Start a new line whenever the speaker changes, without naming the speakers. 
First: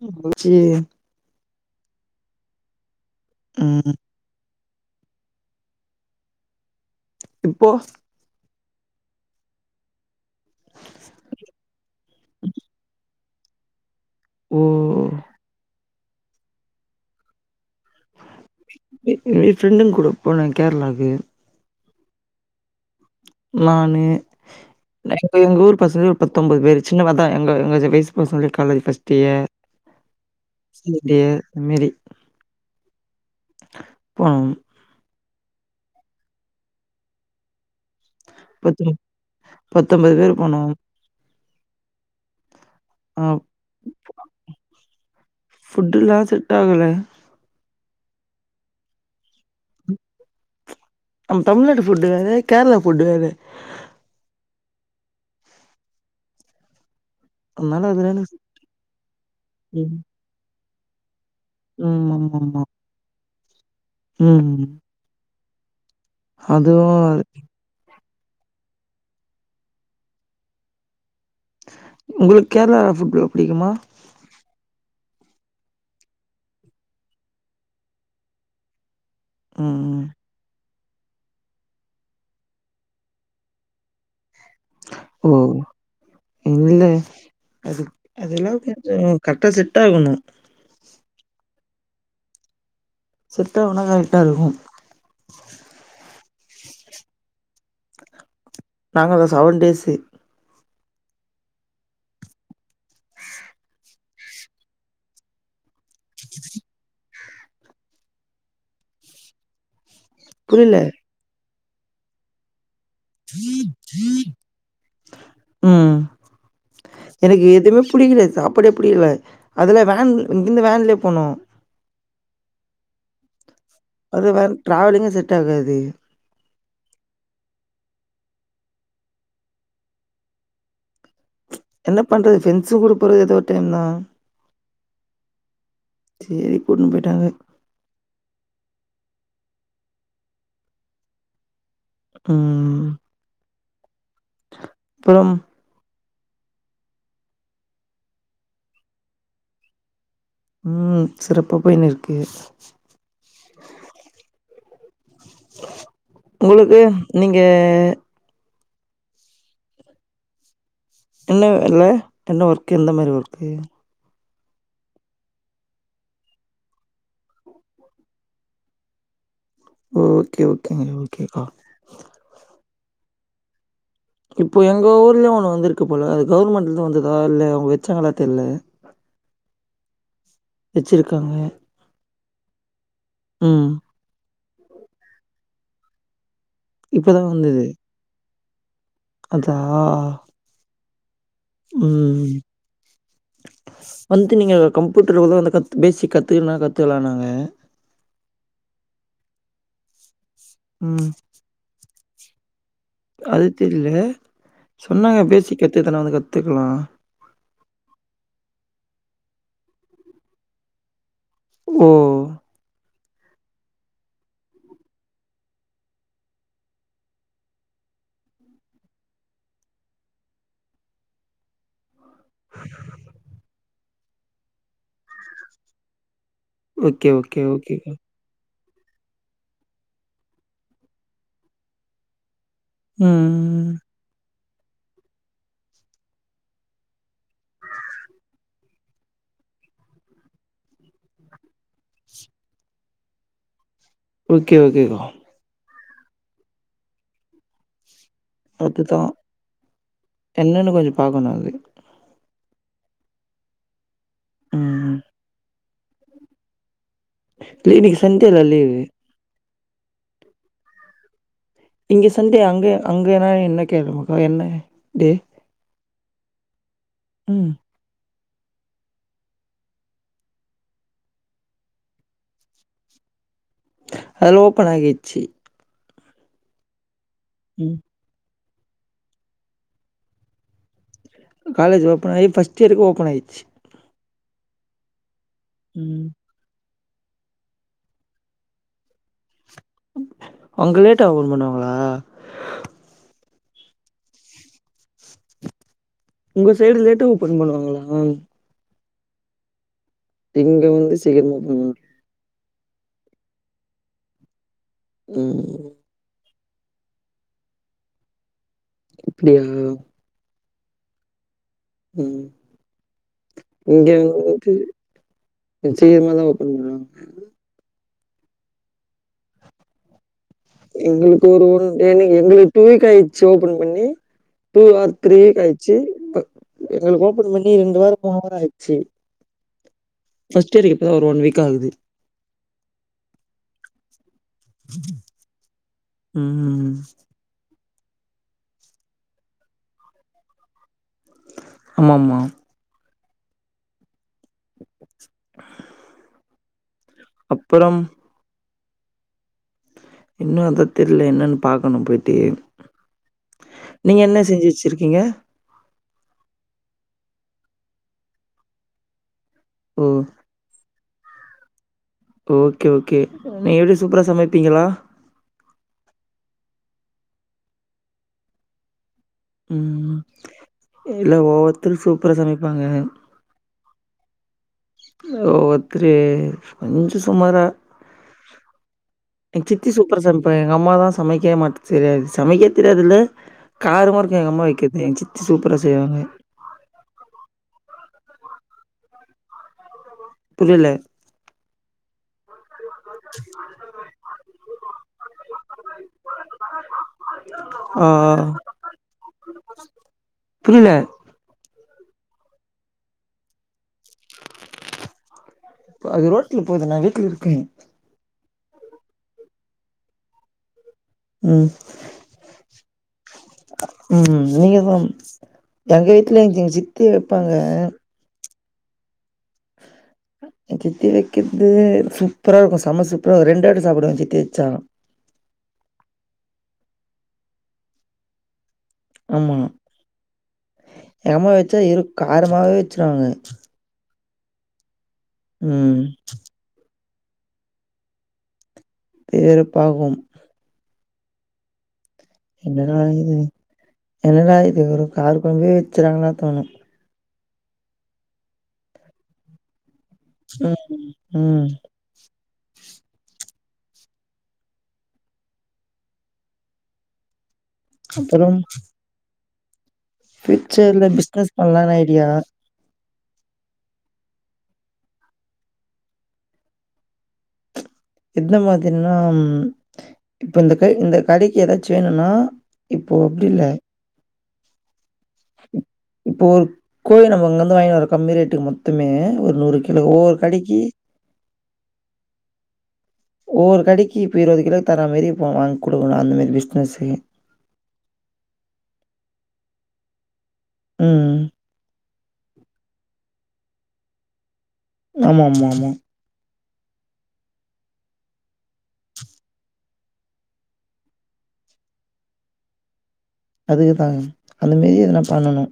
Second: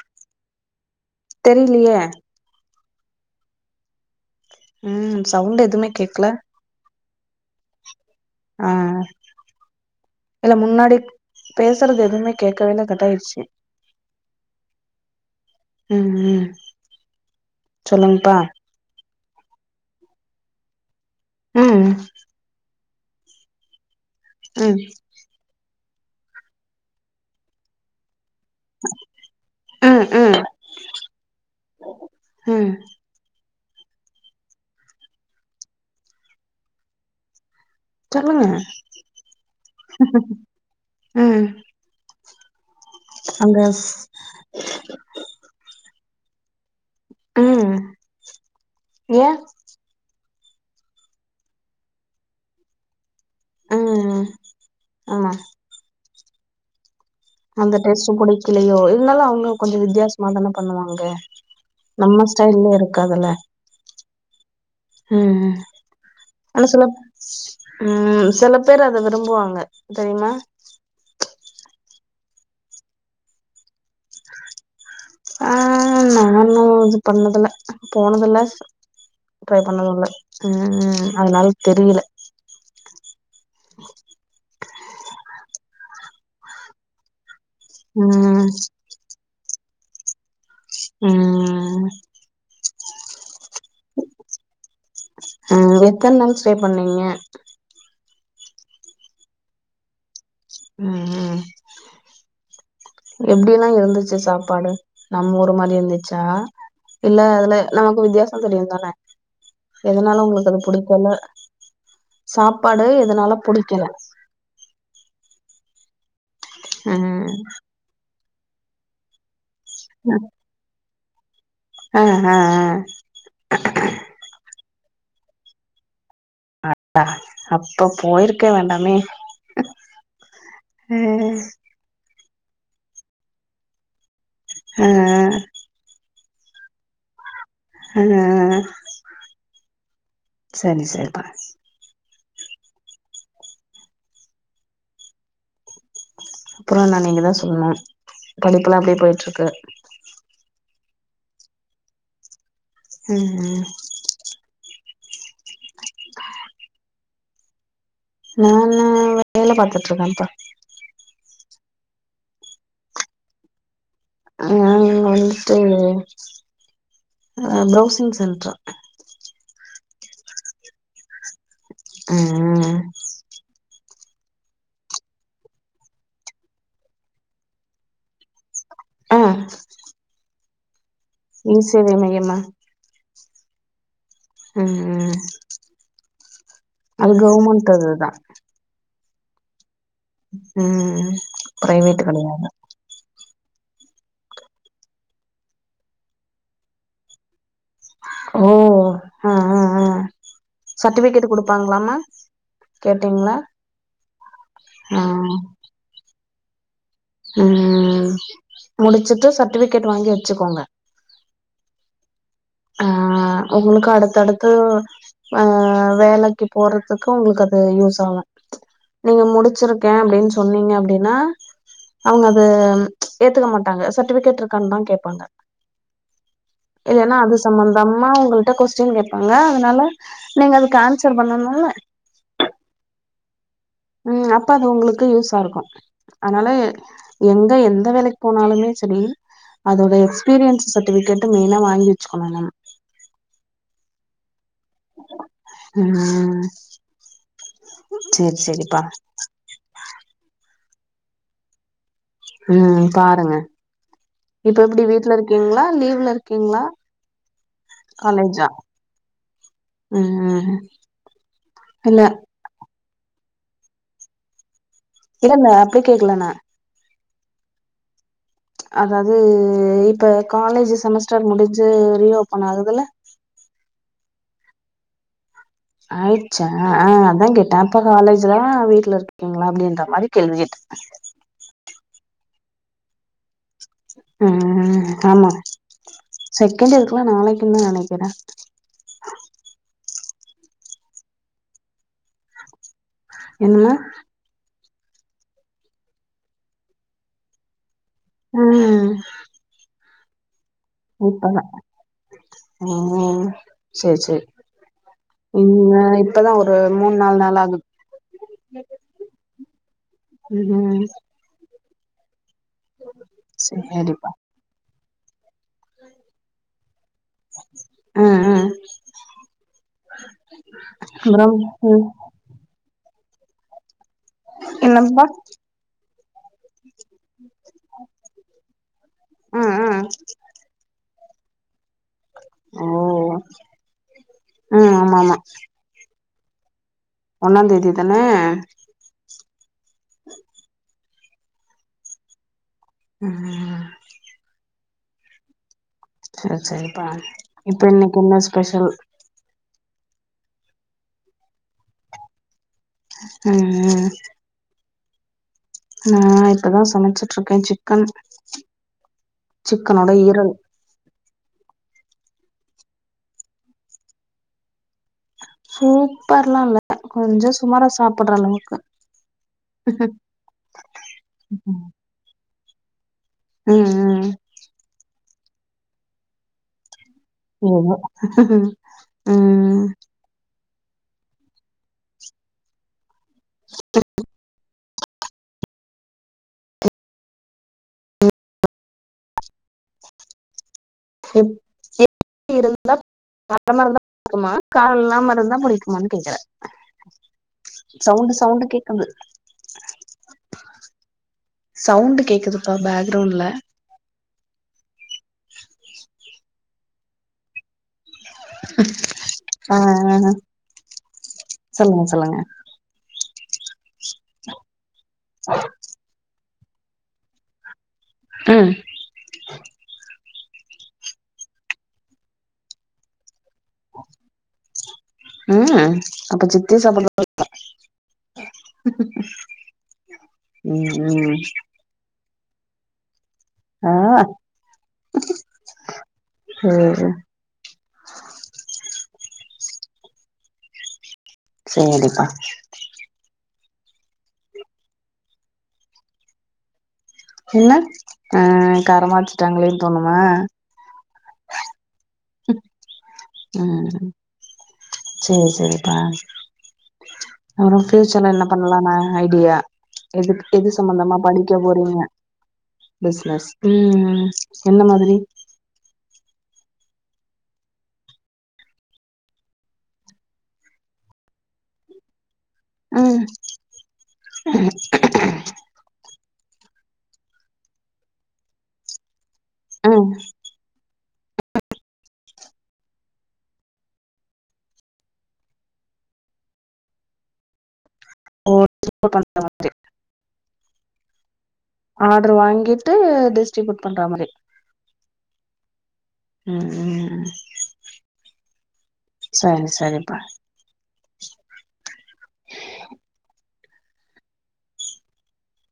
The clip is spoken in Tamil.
[unintelligible] ச்சி
தெரிலியே.
ம் ம்.
ம் சவுண்டு எதுமே கேக்ல.
இப்போ
ஆ இல்ல முன்னாடிக் பேசறது எதுமே கேக்கவே இல்ல கட்டாயிர்ச்சு.
ஓ
ம் ம் சொல்லுங்ப்பா.
எ எ ஃப்ரெண்டுங் கூட போனே கேரளாவுக்கு.
ம்.
நானு
ம்.
ந இப்ப எங்க ஊர் பசங்க ஒரு பத்தொம்பது பேரு சின்னவ அதா எங்க எங்கசு வயசு பசங்ளேக் காலேஜ் ஃபஸ்ட் இய
ம் ம்
செகண்ட் இய இந்மேரி
ம்
போனோம்.
சொல்லுங்க
பத்துனு பத்தொம்பது பேரு போனோ.
அங்க ஸ்
ஃபுட்டெல்லா செட்டாகல.
ம் ஏ?
நம் தமிழ்நாட்டு ஃபுட்டு வேற கேரளா ஃபுட்டு வேற.
அ அ ஆமா. அந்த
அதனால அதெல்லா
டேஸ்ட்டு
எனக்கு
புடிக்கலையோ இருந்தாலு அவுங்க கொஞ்சோ
ம்
வித்தியாசமாதான பண்ணுவாங்க.
ம்
நம்ம
ஆமாமா
ஸ்டைல்ல இருக்காதுல்ல.
ம் ம்.
ம் ம் ஆனா சிலப் ம் சில பேரு அத விரும்புவாங்க தெரிமா?
உங்குளுக் கேரளா ஃபுட்டு எல்லா புடிக்குமா?
ஆ நா இன்னு இது பண்ணதுல்ல போனதில்ல. சு ட்ரை பண்ணது
ம்
இல்ல ம் ம் அதுனால் தெரியில. [unintelligible]
ஓ இல்ல அது
ம்
அதெல்லா கேட்றயோ கரெட்டா செட் ஆகணு
ஆ
செட்டாவுனா கரெக்டா இருக்கு
ஆ எத்தன நாள் ஸ்டே பண்ணீங்க
நாங்கலா செவன் டேஸ்சு
ம் ம் எப்டி எல்லா இருந்துச்சி சாப்பாடு நம்ம ஊர் மாதி இருந்துச் சா இல்ல அதுல நமக்கு வித்தியாசோ தெரியுந்தான எதனால உங்களுக்கு அது
புரியல.
புடிக்கல சாப்பாடு எதனால புடிக்கல
ம்
ம்
எனக்கு எதுமே புடிக்கலே சாப்பாடே புடிக்கல அதுல வேன் இங்கிருந்து வேன்லயே போனோ
ஆ ஹ ஆ
அது வேற டிராவலிங்கே செட் ஆகாது
அ ஹ அப்ப போயிருக்க வேண்டாமே ம்
என்ன பண்றது ஃப்ரெண்ட்ஸ்ங்க கூட போறது ஏதோ ஒரு டைம் தா
ஆ ஆ
சேரி கூட்ன்னு போய்ட்டாங்க
ஆ ஆ ஆ சரி சரிப்பா
ம் அப்பறம்
அப்பறோ என்ன நீங்க தா சொல்லனு படிப்புலா எப்டி போயிட்ருக்கு
ம் சிறப்பா போயினு இருக்கு
ம் ம்
உங்களுக்கு நீங்க
நானு வேல பாத்துட்டு இருக்கே இப்ப
என்ன வேல என்ன ஒர்க்கு எந்த மாரி ஒர்க்கு
நானு வந்துட்டு ஆ ப்ரௌசிங் சென்டர்
ஓ ஓகே ஓகே ஓகேக்கா
ஆ
இப்ப எங்க ஊர்லயு ஒன்னு வந்துருக்கு போல அது கவர்மெண்ட்ல இருந்து வந்ததா இல்ல அவங்க வச்சாங்களா தெர்ல
ஆ
வச்சிருக்காங்க
இ சேவை மையம்மா
ம்
ஆ
இப்ப
அது
தான் வந்தது.
கவர்மெண்ட் அதுதா
அதா
ம் பிரைவேட்
ம்
கெடையாது
வந்து நீங்க கம்ப்யூட்டர்ல உள்ள அந்த கத் பேசிக் கத்துக்குனா கத்துக்கலானாங்க
ஓ ஆ ஆ ஆ
ம்.
சர்டிபிகேட் குடுப்பாங்களாமா கேட்டீங்ளா
அது தெர்ல
ஆ
சொன்னாங்க பேசிக் கத்துதனா வந்து கத்துக்கலா
ஆ முடிச்சிட்டு சர்ட்டிபிகேட் வாங்கி வச்சுக்கோங்க
ஓ
ஆ ஒங்களுக்கு அடுத்து அடுத்து ஆ வேலைக்கு போறதுக்கு ஒங்களுக்கு அது யூஸ் ஆகு நீங்க முடிச்சிருக்கே அப்டின்னு சொன்னீங்க அப்டின்னா அவுங்க அது ஏத்துக்க மாட்டாங்க சர்டிவிக்கேட் இருக்கானனு தா கேப்பாங்க
ஓகே ஓகே ஓகே
நா உங்கள்ட்ட கொஸ்டின் கேப்பாங்க அதனால நீங்க அதுக்கு ஆன்சர் பண்ணனுல
உம்
உம் அப்ப அது உங்களுக்கு யூஸ்சா இருக்கு அனால எங்க எந்த வேலைக்கு போனாலுமே செரி அதோட எக்ஸ்பீரியன்ஸ் சர்டிவிக்கேட்ட மெயினா வாங்கி வச்சுக்கணு நம்
ஓகே ஓகே கா
உம்
அதுதா என்னன்னு கொஞ்சோ பாக்கணு அது
உம் பாருங்க இப்ப எப்டி
ம்.
வீட்ல இருக்கீங்ளா லீவ்ல இருக்கீங்ளா
இல்ல இன்னைக்கு சண்டேல
காலேஜ்ஜா
லீவு.
உம் உம்
இங்கே சண்டே அங்கே அங்கேலா என்ன கேழம்ம ப்பா என்ன கே
இல்ல இல்ல அப்டி கேக்கல நா
உம்
அதாது இப்ப காலேஜ் செமஸ்டர் முடிஞ்சு ரீ ஓபன் ஆகுதுல
அலொ ஓபன் ஆகிச்சு
ஆயிட்ச்சா ஆ‌ அதாங் கேட்ட
ம்.
தாத்தா காலேஜ் இதா வீட்ல இருக்கீங்களா அப்டின்ற மாரி கேள்வி கேட்டு
காலேஜ் ஓபன் ஆயி ஃபஸ்ட்டு இயர்கு ஓபன் ஆயிட்ச்சு
உம் ஆமா
உம்
செகண்ட் இயருக்கு எல்லா நாளைக்குனு தா நெனைக்கிறே
அங்க லேட்டா ஒபன் பண்ணுவாங்களா
என்னமா
உங்க சைடு லேட்டா ஓபன் பண்ணுவாங்களா
ஹ
இங்க
இப்ப
சீக்கிரமா
தா
ஓப்பன் பண்ணுவாங்க.
உம் செர் செர்
ம்.
உம் இப்பதா ஒரு மூண் நாலு நாள் நாளா ஆகுது
அப்டியா
உம் உம்
உம் இங்க
சேரிப்பா
வந்து கொஞ்சோ சிக்கிரமா தா ஓப்பன் பண்ணுவாங்க
ஆ ஆ
எங்களுக்கு ஒரு டேனு எங்களுக்கு டூ வீக் ஆயிடுச்சு ஓப்பன் பண்ணி டூ ஆர்
என்னப்பா
தீ வீக் ஆயிடுச்சு எங்களுக்கு ஓப்பன் பண்ணி ரெண்டு வாரோ மூணு வாரோ ஆயிட்ச்சு
ம் ம்
ஃபஸ்ட் இயர் இப்ப தா ஓன் வீக் ஆகுது
ஓ உம் ஆமா ஆமா
உம்
ஒன்னா தேதி தானே
ஆமாமா
ம் செரி செரிப்பா இப்ப
அப்புறம்
இன்னைக்கி என்ன ஸ்பெஷல்
இன்னு அதா தெர்ல என்னன்னு பாக்கணும் போய்ட்டு
ம்
நீங்க என்ன செஞ்சு வச்சிருக்கீங்க
நா இப்பதா சமச்சுட்ருக்கே சிக்கன்
ஓ!
சிக்கனோட ஈரல்
ஓகே ஓகே நீங்க எப்டி சூப்பரா சமைப்பீங்களா
சூப்பர்லால்ல கொஞ்ச சுமாரா சாப்புட்ற அளவுக்கு
ம் இல்ல ஓவ்வத்தரு சூப்பரா சமைப்பாங்க
அ அ அ
ஓவ்வொத்தரு கொஞ்சொ சுமாரா
ஏதோ
எங்
ம்
சித்தி சூப்பரா சமைப் இப்ப எங்க அம்மா தா சமக்கவே மாட்டுத் செரியாவே சமைக்கே தெரியாதுல்ல காரமாருக்கூ எங்கம்மா வைக்கற்து எங்க சித்தி சூப்பரா செய்வாங்க புரியல
எப் எப்டி இருந்தா காரமாருந்தா புடிக்குமா காரொ இல்லாமருந்தா புடிக்குமான்னு கேக்குற
ஆ, ஆ.
சவுண்டு சவுண்டு கேக்குது
புரியில
சவுண்டு கேக்குதுப்பா பேக்ரவுண்ட்ல
அது ரோட்ல போது நா வீட்ல இருக்கே
ஆ ஆ
ம்
சொல்லுங்க சொல்லுங்க
ம் நீங்கதா
ஆ
எங்க வீட்டுல எங்க சித்தி வெப்பாங்க
அ
என் சித்தி வைக்கறது சூப்பரா இருக்கூ செம சூப்பரா இருக்கூ ரெண்டுவாட்டி சாப்டுவ சித்தி வெச்சா
அ அப்ப சித்தி [unintelligible]
ஆமா
ம் ம்
எங்கம்மா வெச்சா இரு காரமாவே வச்சிருவாங்க
ஆ
ம்.
அ
இது வெருப்பாகும்
சேரிப்பா
என்னடா இது என்னடா இது ஒரு கார கொழம்பே வச்சறாங்களான் தோணும்
என்ன ஆ காரமாச்சுட்டாங்களேன்னு தோணுமா
ம், ம்.
அ சேரி சேரிப்பா அப்றொ ஃபியூச்சர்ல என்ன
அப்புறம்
பண்ணலானு ஐடியா எதுக் எது
ஃபியூச்சர்ல
சம்பந்தமா
பிசினஸ்
படிக்க
பண்ணலான்னு
போறிங்க
ஐடியா.
பிஸ்னஸ் ம் எந்த மாதிரி
எந்த மாதிரினா ம் இப்ப இந்த க இந்த கடைக்கி எதாச்சு வேணுன்னா இப்போ அப்டில்ல
ம்
இப்போ ஒரு கோயொ நம்ம இங்கந்து வாய்ன்வரொ கம்மி ரேட்டுக்கு மொத்தமே ஒரு நூறு கிலோ
ம்
ஒவ்வொரு கடைக்கி
[inaudible]
ஒவ்வொரு கடைக்கி இப்ப இருவது கிலோ தர மாரி போவாங் குடுக்கணு அந்த மாரி பிஸ்னஸ்ஸு
[inaudible]
ம்
ஆட்ரு வாங்கிட்டு டிஸ்ட்ரிபியூட் பண்ற மாரி
ஆமாமா ஆமா
ம் சரி சரிப்பா
அதுக்குதாங்க அந்த மாரி எதனா பண்ணனு